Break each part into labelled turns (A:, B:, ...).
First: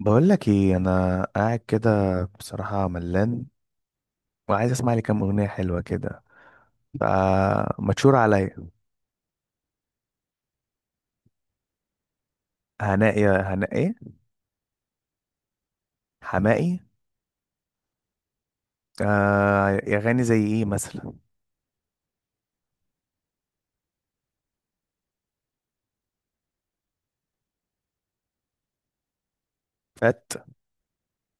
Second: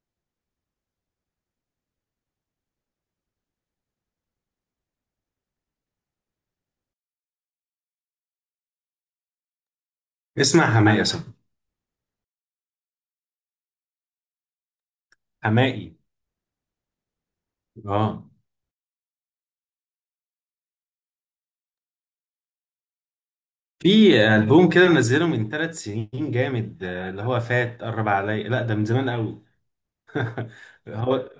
A: بقول لك ايه، انا قاعد كده. بصراحه ملان، وعايز اسمع لي كام اغنيه حلوه كده، فمتشور عليا.
B: اسمع حماقي صح.
A: هناء يا هناء ايه؟
B: حماقي.
A: حماقي.
B: اه،
A: آه يا غني، زي ايه مثلا؟
B: في ألبوم كده منزله من 3 سنين جامد اللي هو فات قرب عليا. لا، ده من زمان قوي.
A: فات.
B: هو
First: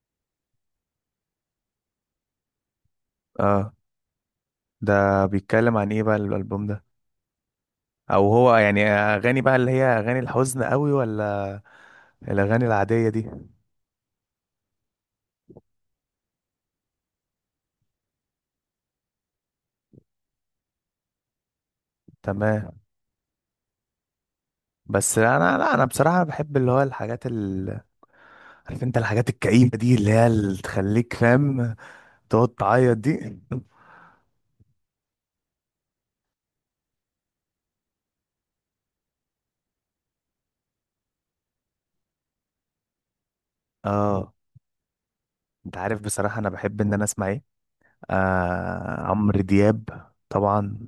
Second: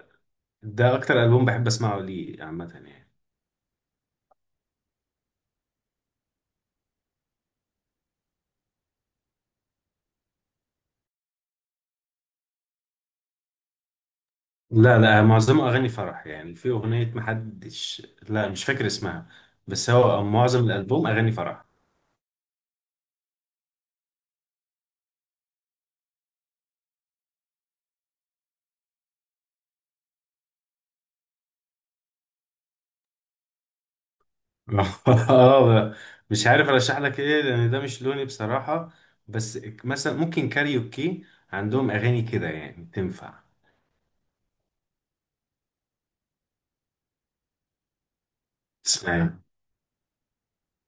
B: ده أكتر ألبوم بحب أسمعه ليه عامة يعني.
A: اه، ده بيتكلم عن ايه بقى الالبوم ده؟ او هو يعني اغاني بقى اللي هي اغاني الحزن قوي، ولا الاغاني العاديه دي؟
B: لا لا، معظمه أغاني فرح يعني. في أغنية، محدش، لا، مش فاكر اسمها، بس هو معظم الألبوم أغاني فرح.
A: تمام. بس انا لا انا بصراحه بحب اللي هو الحاجات عارف انت الحاجات الكئيبه دي، اللي هي اللي تخليك فاهم، تقعد تعيط دي.
B: اه، مش عارف ارشح لك ايه لان ده مش لوني بصراحة. بس مثلا ممكن كاريوكي، عندهم اغاني كده يعني تنفع
A: اه، انت عارف بصراحة انا بحب ان انا اسمع ايه؟ آه،
B: تسمعها.
A: عمرو دياب طبعا.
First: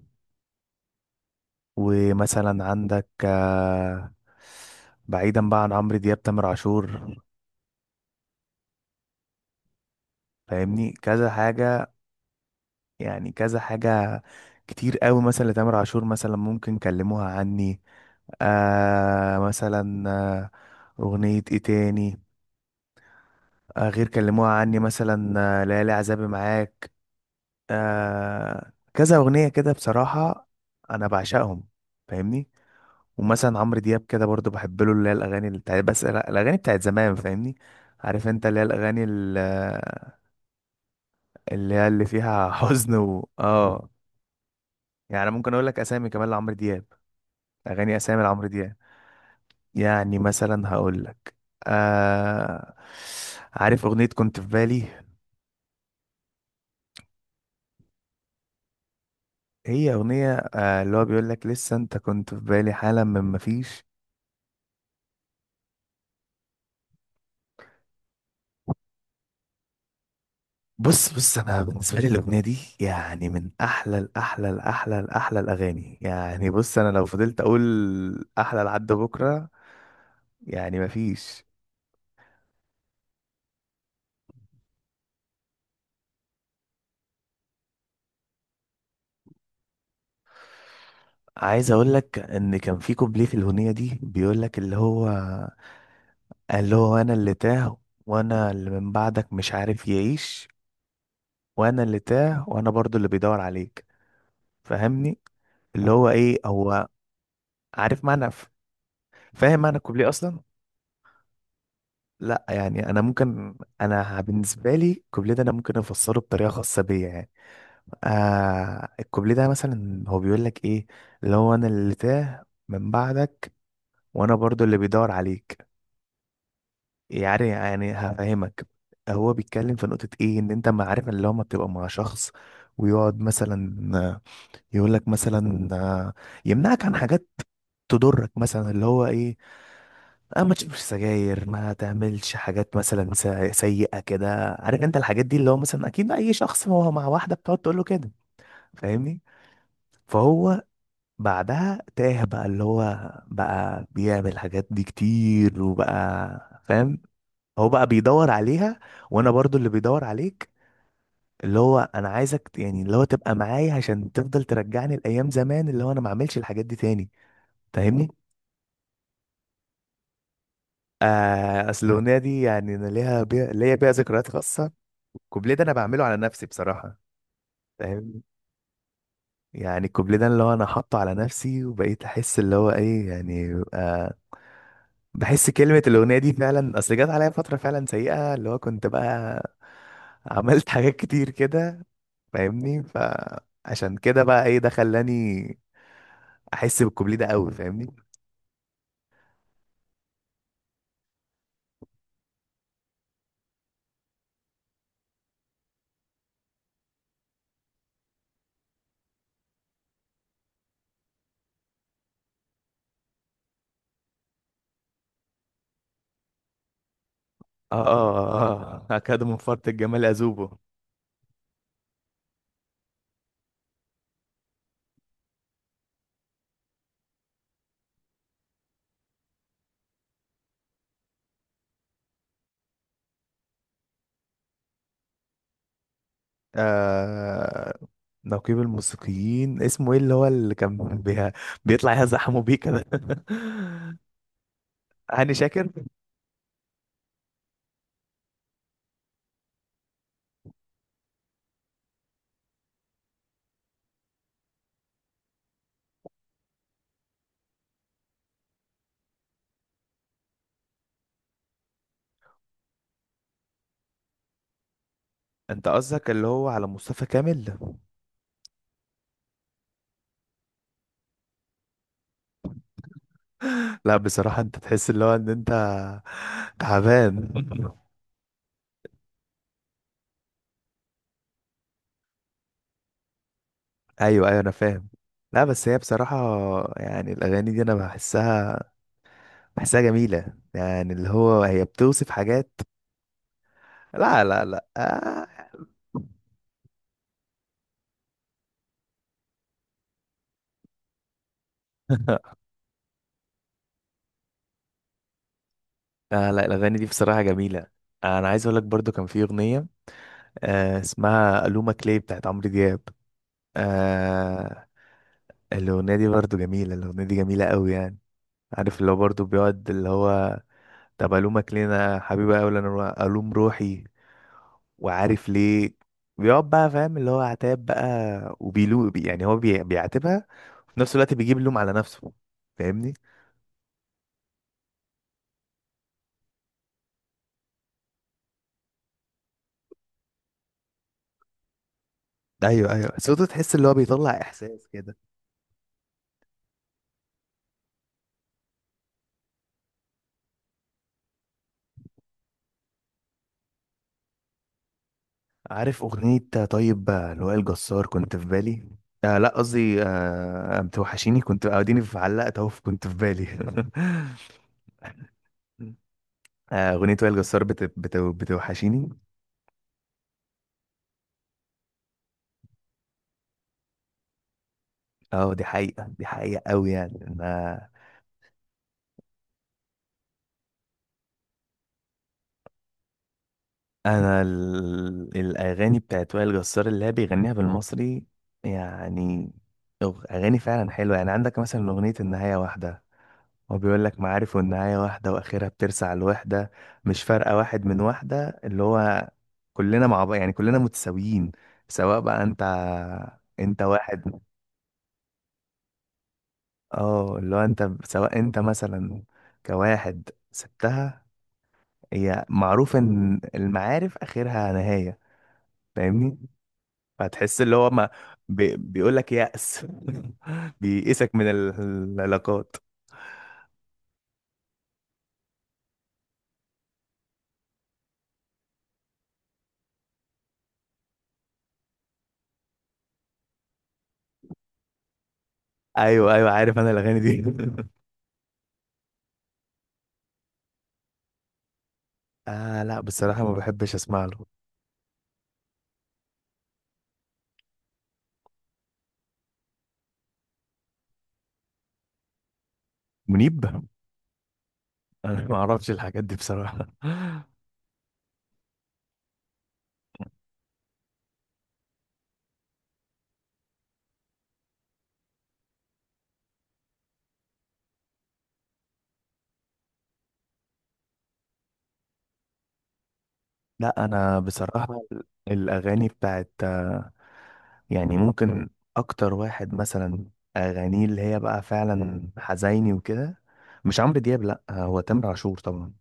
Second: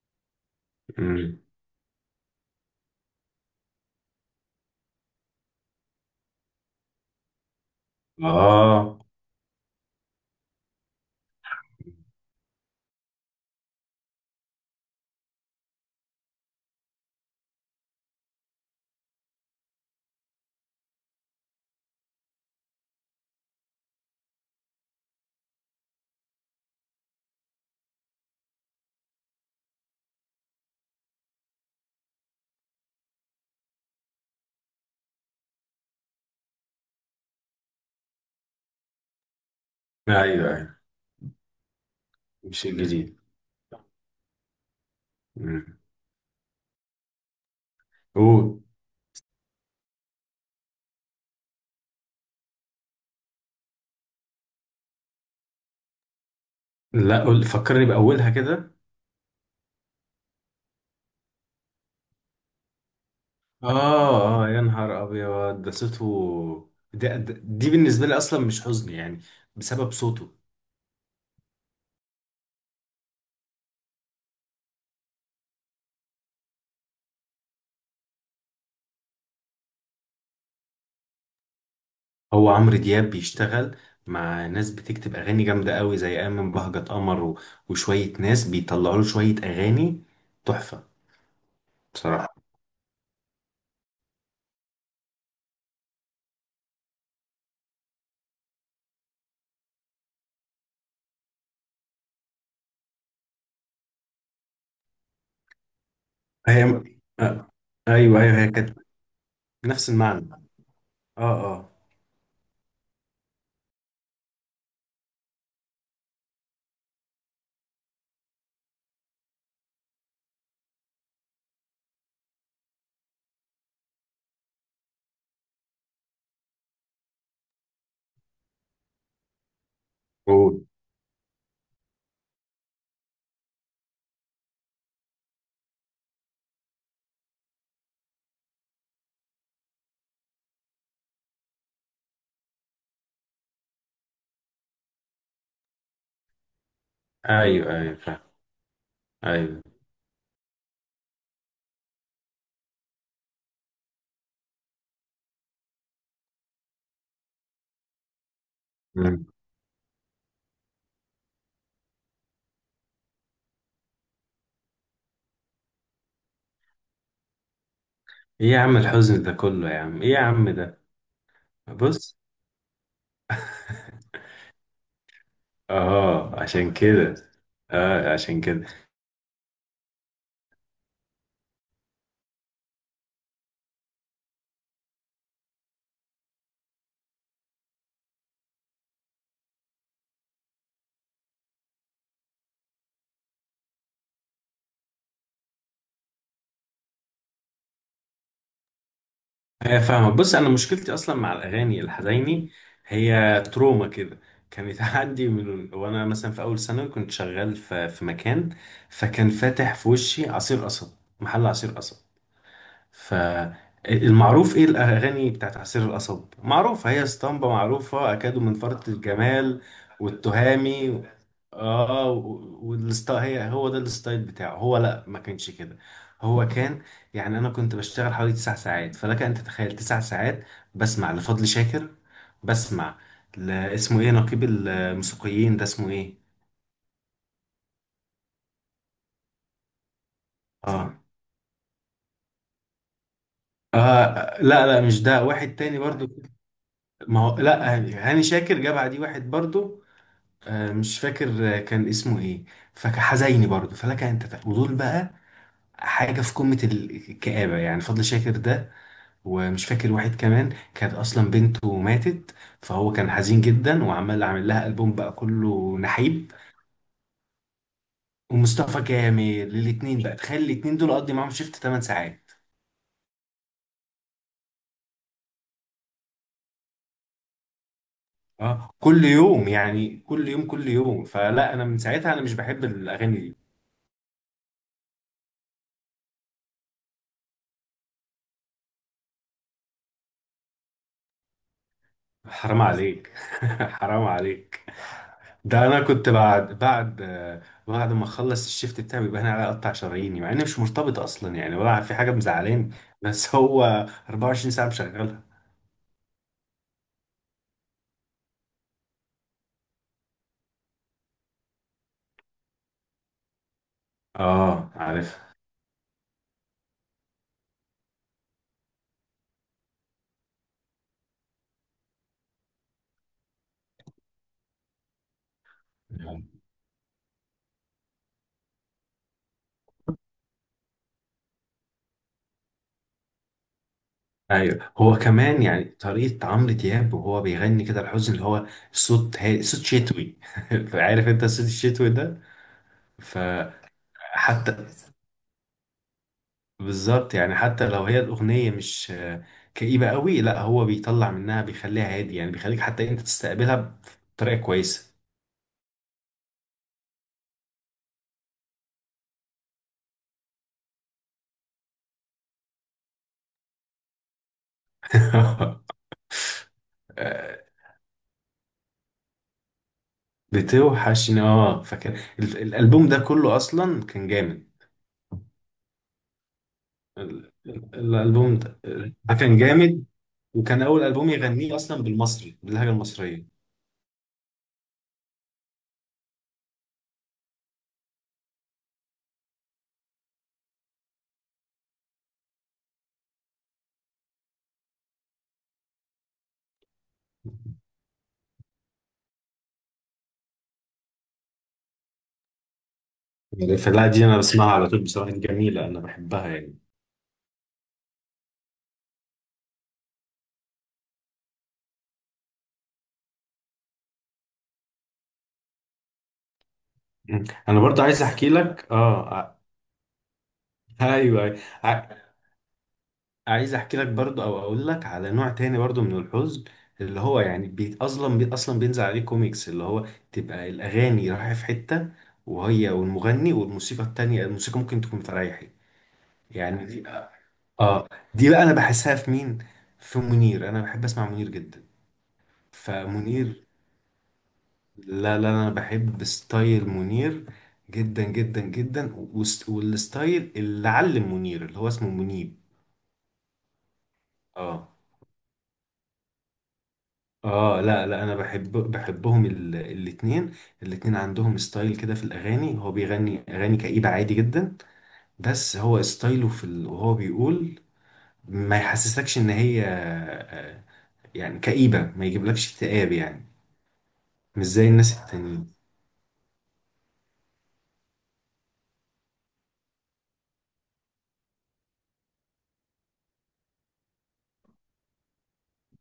A: ومثلا عندك بعيدا بقى عن عمرو دياب، تامر عاشور.
B: اه،
A: فاهمني، كذا حاجة، يعني كذا حاجة كتير قوي مثلا لتامر عاشور. مثلا ممكن كلموها عني، آه مثلا آه، اغنية ايه تاني؟ غير كلموها عني مثلا، ليالي عذابي معاك، كذا أغنية كده بصراحة. أنا بعشقهم، فاهمني. ومثلا عمرو دياب كده برضو بحب له اللي هي الأغاني اللي بتاعت، بس الأغاني بتاعت زمان، فاهمني. عارف أنت اللي هي الأغاني
B: ايوه ايوه،
A: اللي هي اللي فيها
B: مش
A: حزن
B: الجديد.
A: و. يعني ممكن أقول لك
B: مم.
A: أسامي كمان لعمرو دياب، أغاني أسامي لعمرو
B: قول.
A: دياب. يعني مثلا هقول لك، آه عارف أغنية كنت في بالي؟
B: لا، قول فكرني بأولها كده.
A: هي أغنية، اللي هو بيقول لك لسه أنت كنت في بالي حالا من مفيش.
B: اه اه، يا نهار ابيض ده صوته، دي بالنسبة لي اصلا مش حزن يعني، بسبب صوته.
A: بص انا بالنسبه لي الاغنيه دي يعني من احلى الاحلى الاحلى الاحلى الاغاني، يعني بص انا لو فضلت اقول احلى لحد بكره يعني مفيش.
B: هو عمرو دياب بيشتغل مع ناس بتكتب اغاني جامدة قوي زي ايمن بهجت قمر وشوية ناس بيطلعوا له شوية اغاني تحفة.
A: عايز اقول لك
B: بصراحة
A: ان كان في كوبليه في الاغنيه دي بيقول لك اللي هو، اللي هو انا اللي تاه، وانا اللي من بعدك مش عارف يعيش، وانا اللي تاه وانا برضو اللي بيدور عليك، فاهمني؟ اللي هو ايه
B: هي
A: هو؟
B: آه.
A: عارف
B: ايوه
A: معنى،
B: ايوه، هي كانت
A: فاهم معنى
B: نفس
A: الكوبليه
B: المعنى.
A: اصلا؟
B: اه اه.
A: لا يعني انا ممكن، انا بالنسبه لي الكوبليه ده انا ممكن افسره بطريقه خاصه بيا يعني. الكوبليه ده مثلا هو بيقول لك ايه؟ اللي هو انا اللي تاه من بعدك، وانا برضو اللي بيدور عليك. يعني هفهمك. هو بيتكلم في نقطه ايه، ان
B: قول.
A: انت ما عارف اللي هو ما بتبقى مع شخص ويقعد مثلا يقول لك مثلا، يمنعك عن حاجات تضرك، مثلا اللي هو ايه؟ اه، ما تشربش سجاير، ما تعملش حاجات مثلا سيئة كده، عارف انت الحاجات دي، اللي هو مثلا اكيد اي شخص ما هو مع واحدة بتقعد تقول
B: ايوه
A: له
B: ايوه،
A: كده،
B: فاهم.
A: فاهمني.
B: ايوه.
A: فهو بعدها تاه، بقى اللي هو بقى بيعمل الحاجات دي كتير وبقى فاهم، هو بقى بيدور عليها. وانا برضو اللي بيدور عليك، اللي هو انا عايزك يعني اللي هو تبقى معايا عشان تفضل ترجعني لايام زمان، اللي هو انا ما اعملش الحاجات دي تاني، فاهمني.
B: ايه يا عم الحزن ده كله يا عم، ايه يا عم ده؟
A: اصل
B: بص.
A: الاغنيه دي يعني انا ليها بيها ليا بيها ذكريات خاصه. الكوبليه ده انا بعمله على
B: اه،
A: نفسي
B: عشان
A: بصراحه،
B: كده. اه،
A: فاهم.
B: عشان كده.
A: يعني الكوبليه ده اللي هو انا حاطه على نفسي وبقيت احس اللي هو ايه يعني، بحس كلمه الاغنيه دي فعلا، اصل جت عليا فتره فعلا سيئه، اللي هو كنت بقى عملت حاجات كتير كده، فاهمني. فعشان كده بقى ايه، ده خلاني احس بالكوبليه ده قوي، فاهمني.
B: هي فاهمة. بص، انا مشكلتي اصلا مع الاغاني الحزيني، هي تروما كده كانت عندي من وانا مثلا في اول ثانوي. كنت شغال في مكان، فكان فاتح في وشي عصير قصب، محل عصير قصب. فالمعروف ايه الاغاني بتاعت عصير القصب معروفة، هي اسطمبة
A: اه، اه،
B: معروفة، اكادوا من
A: اه،
B: فرط
A: آه. هكذا من
B: الجمال،
A: فرط الجمال اذوبه.
B: والتهامي. اه. والستايل، هي هو ده الستايل بتاعه. هو لا، ما كانش كده. هو كان، يعني انا كنت بشتغل حوالي 9 ساعات. فلك ان تتخيل 9 ساعات بسمع لفضل شاكر. بسمع اسمه ايه، نقيب الموسيقيين ده اسمه ايه، سامي.
A: آه... نقيب الموسيقيين اسمه ايه، اللي هو اللي كان
B: اه
A: بيطلع يزحموا بيه كده؟
B: اه، لا لا، مش ده،
A: هاني
B: واحد
A: شاكر؟
B: تاني برضو. ما هو لا، هاني شاكر جاب عدي واحد برضو. آه مش فاكر كان اسمه ايه. فحزيني برضو، فلك ان تتخيل. ودول بقى حاجة في قمة الكآبة يعني، فضل شاكر ده. ومش فاكر واحد كمان كانت اصلا بنته ماتت، فهو كان حزين جدا، وعمال عامل لها البوم بقى
A: انت
B: كله
A: قصدك اللي
B: نحيب.
A: هو على مصطفى كامل؟
B: ومصطفى كامل، الاتنين بقى. تخيل الاتنين دول اقضي معاهم شيفت 8 ساعات،
A: لا بصراحة انت تحس اللي هو ان انت تعبان.
B: اه، كل يوم يعني، كل يوم كل يوم. فلا انا من ساعتها انا مش بحب الاغاني دي.
A: ايوه، ايوه، انا فاهم. لا بس هي بصراحة، يعني الاغاني دي انا بحسها، بحسها جميلة، يعني اللي هو هي بتوصف حاجات.
B: حرام عليك حرام
A: لا، لا،
B: عليك.
A: لا. آه.
B: ده انا كنت بعد ما اخلص الشيفت بتاعي بيبقى انا على اقطع شراييني، مع اني مش مرتبط اصلا يعني، ولا في حاجه مزعلاني، بس هو 24 ساعه مشغلها.
A: لا، الاغاني دي بصراحة جميلة. انا عايز اقول لك برضو كان في اغنية، اسمها ألومة كلي بتاعت عمرو دياب. آه
B: اه عارف.
A: الأغنية دي برضو جميلة، الأغنية دي جميلة قوي يعني. عارف اللي هو برضو بيقعد اللي هو، طب ألومك ليه أنا حبيبي أوي؟ أنا ألوم روحي، وعارف ليه؟ بيقعد بقى فاهم اللي هو عتاب بقى، يعني هو بيعاتبها، وفي نفس الوقت بيجيب اللوم على نفسه، فاهمني؟
B: ايوه، هو كمان يعني طريقه عمرو دياب وهو بيغني كده الحزن اللي هو صوت صوت شتوي. عارف انت الصوت الشتوي ده.
A: أيوه، أيوه، صوته تحس اللي هو بيطلع
B: فحتى،
A: إحساس كده.
B: بالظبط يعني، حتى لو هي الاغنيه مش كئيبه قوي، لا هو بيطلع منها بيخليها هادي يعني، بيخليك حتى انت تستقبلها بطريقه كويسه.
A: عارف أغنية؟ طيب، لوائل جسار كنت في بالي. لا قصدي بتوحشيني. كنت اديني في علقت اهو كنت في بالي. أغنية وائل
B: آه،
A: جسار بتوحشيني.
B: بتوحشني اه. فكان الالبوم ده كله اصلا كان جامد.
A: اه، دي حقيقة، دي حقيقة قوي يعني. انا،
B: الالبوم ده، ده كان جامد، وكان اول البوم يغنيه اصلا بالمصري، باللهجه المصريه.
A: الاغاني بتاعت وائل جسار اللي هي بيغنيها بالمصري يعني، اغاني فعلا حلوة. يعني عندك مثلا أغنية النهاية واحدة، هو بيقول لك معارف والنهاية واحدة وآخرها بترسع الوحدة، مش فارقة واحد من واحدة، اللي هو كلنا مع بعض، يعني كلنا متساويين. سواء بقى انت، انت
B: الفلاحه دي انا
A: واحد.
B: بسمعها على طول بصراحه، جميله انا بحبها يعني.
A: اه اللي هو انت سواء انت مثلا كواحد سبتها، هي معروف ان المعارف آخرها نهاية، فاهمني.
B: م.
A: فتحس اللي
B: انا
A: هو
B: برضو
A: ما
B: عايز احكي لك
A: بيقول لك
B: اه
A: يأس، بيئسك
B: ايوه
A: من
B: أيوة. ع-
A: العلاقات.
B: عايز احكي لك برضو، او اقول لك على نوع تاني برضو من الحزن، اللي هو يعني بيت اصلا بي اصلا بينزل عليه كوميكس، اللي هو تبقى الاغاني رايحه في حته، وهي والمغني، والموسيقى التانية الموسيقى ممكن تكون فريحي،
A: ايوه، ايوه، عارف
B: يعني
A: انا
B: دي.
A: الاغاني دي.
B: اه، دي بقى انا بحسها في مين؟ في منير. انا بحب اسمع منير جدا.
A: لا بصراحة ما
B: فمنير،
A: بحبش اسمع له.
B: لا لا، انا بحب ستايل منير جدا جدا جدا. والستايل اللي علم منير اللي هو اسمه منيب.
A: منيب؟
B: اه.
A: انا ما اعرفش الحاجات دي بصراحه.
B: اه لا لا، انا بحبهم الاتنين. الاتنين عندهم ستايل كده في الاغاني. هو بيغني اغاني كئيبة عادي جدا، بس هو ستايله وهو بيقول ما يحسسكش ان هي يعني كئيبة، ما يجيبلكش اكتئاب يعني،
A: لا انا
B: مش
A: بصراحه،
B: زي الناس التانيين.
A: الاغاني بتاعت يعني ممكن اكتر واحد مثلا اغانيه اللي هي بقى فعلا حزيني وكده، مش عمرو دياب، لا هو تامر عاشور طبعا.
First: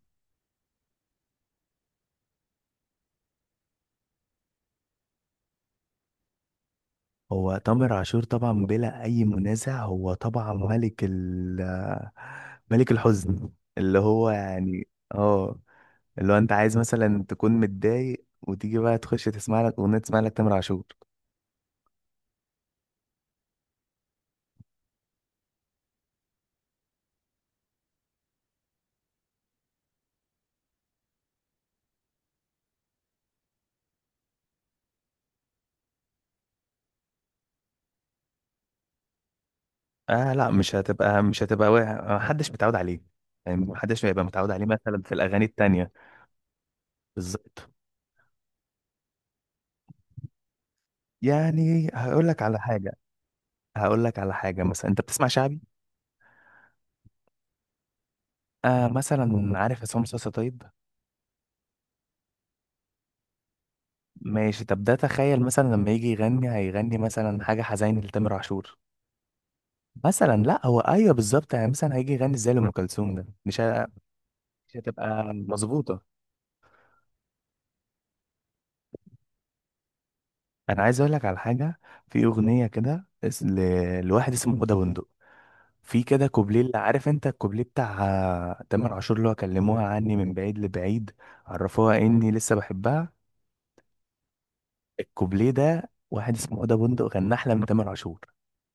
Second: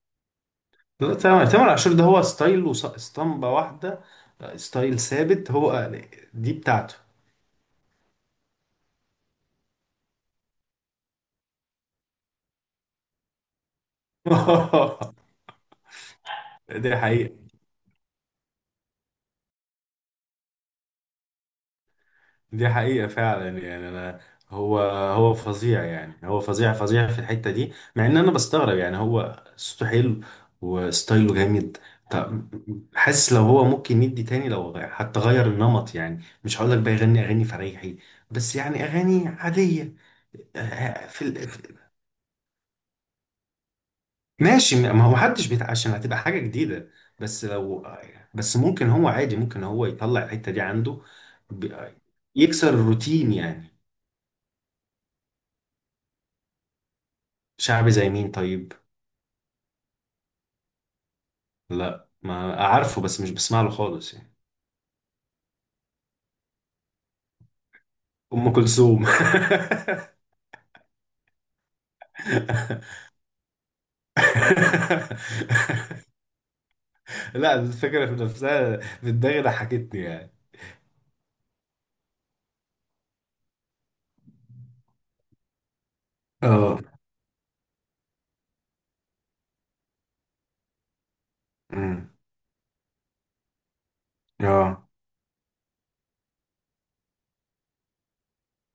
B: لا، تامر عاشور ده هو ستايل واسطمبة واحدة، ستايل ثابت. هو دي بتاعته.
A: هو تامر عاشور طبعا بلا اي منازع، هو طبعا ملك ملك الحزن. اللي هو يعني، اه اللي هو انت عايز
B: دي
A: مثلا
B: حقيقة،
A: تكون متضايق، وتيجي بقى تخش تسمع لك اغنيه، تسمع لك تامر عاشور.
B: دي حقيقة فعلا يعني أنا، هو هو فظيع يعني، هو فظيع فظيع في الحتة دي، مع إن أنا بستغرب يعني، هو صوته حلو وستايله جامد. طب، حاسس لو هو ممكن يدي تاني، لو حتى غير النمط يعني، مش هقول لك بقى يغني أغاني فريحي، بس يعني أغاني عادية.
A: لا مش
B: آه، في
A: هتبقى
B: ال-
A: مش هتبقى محدش متعود عليه. يعني محدش هيبقى متعود عليه
B: ماشي،
A: مثلا
B: ما
A: في
B: هو
A: الأغاني
B: محدش بيت
A: التانية.
B: عشان هتبقى حاجة جديدة. بس
A: بالظبط.
B: لو، بس ممكن هو عادي، ممكن هو يطلع الحتة دي عنده.
A: يعني
B: ب-
A: هقول لك على
B: يكسر
A: حاجة،
B: الروتين يعني.
A: هقول لك على حاجة. مثلا أنت بتسمع شعبي؟
B: شعبي زي مين طيب؟
A: مثلا عارف عصام صاصا؟ طيب
B: لا، ما عارفه، بس مش بسمع له خالص يعني.
A: ماشي، طب ده تخيل مثلا لما يجي يغني، هيغني مثلا حاجة حزين لتامر
B: أم
A: عاشور؟
B: كلثوم؟
A: مثلا لا هو أيوه بالظبط، يعني مثلا هيجي يغني زي لأم كلثوم، ده مش هتبقى مظبوطة.
B: لا، الفكرة في نفسها في دماغي ضحكتني يعني.
A: أنا عايز أقول لك على حاجة. في أغنية كده لواحد اسمه هدى بندق، في كده كوبليه، اللي
B: اه.
A: عارف انت الكوبليه بتاع تامر عاشور، اللي هو كلموها عني من بعيد لبعيد، عرفوها
B: أمم.
A: اني لسه بحبها.
B: اه،
A: الكوبليه ده واحد اسمه اوضه بندق غنى احلى من تامر عاشور،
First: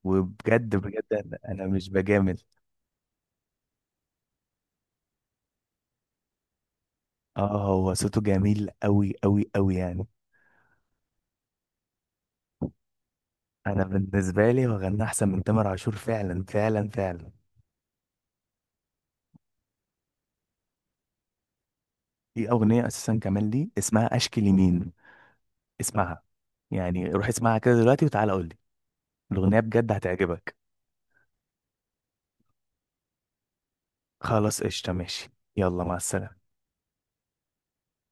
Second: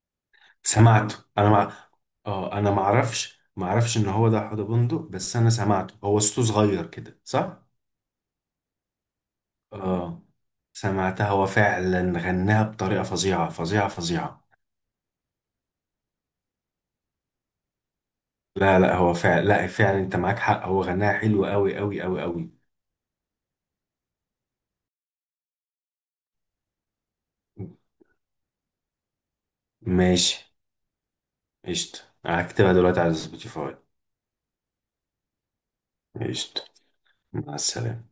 A: وبجد بجد
B: سمعته
A: أنا
B: انا.
A: مش بجامل.
B: اه، انا معرفش، معرفش ان هو ده حوض بندق، بس انا سمعته، هو صوته صغير كده
A: اه
B: صح.
A: هو صوته جميل قوي قوي قوي يعني.
B: اه، سمعتها، هو فعلا غناها بطريقه فظيعه
A: انا
B: فظيعه فظيعه.
A: بالنسبه لي هو غنى احسن من تامر عاشور فعلا فعلا فعلا.
B: لا لا، هو فعلا، لا فعلا، انت معاك حق، هو غناها حلو قوي قوي قوي
A: في
B: قوي.
A: اغنيه اساسا كمان لي اسمها اشكي لمين، اسمعها. يعني روح اسمعها كده دلوقتي وتعالى قول لي، الاغنيه بجد
B: ماشي،
A: هتعجبك.
B: قشطة، هكتبها دلوقتي على سبوتيفاي.
A: خلاص قشطة، ماشي. يلا، مع السلامة.
B: قشطة، مع السلامه.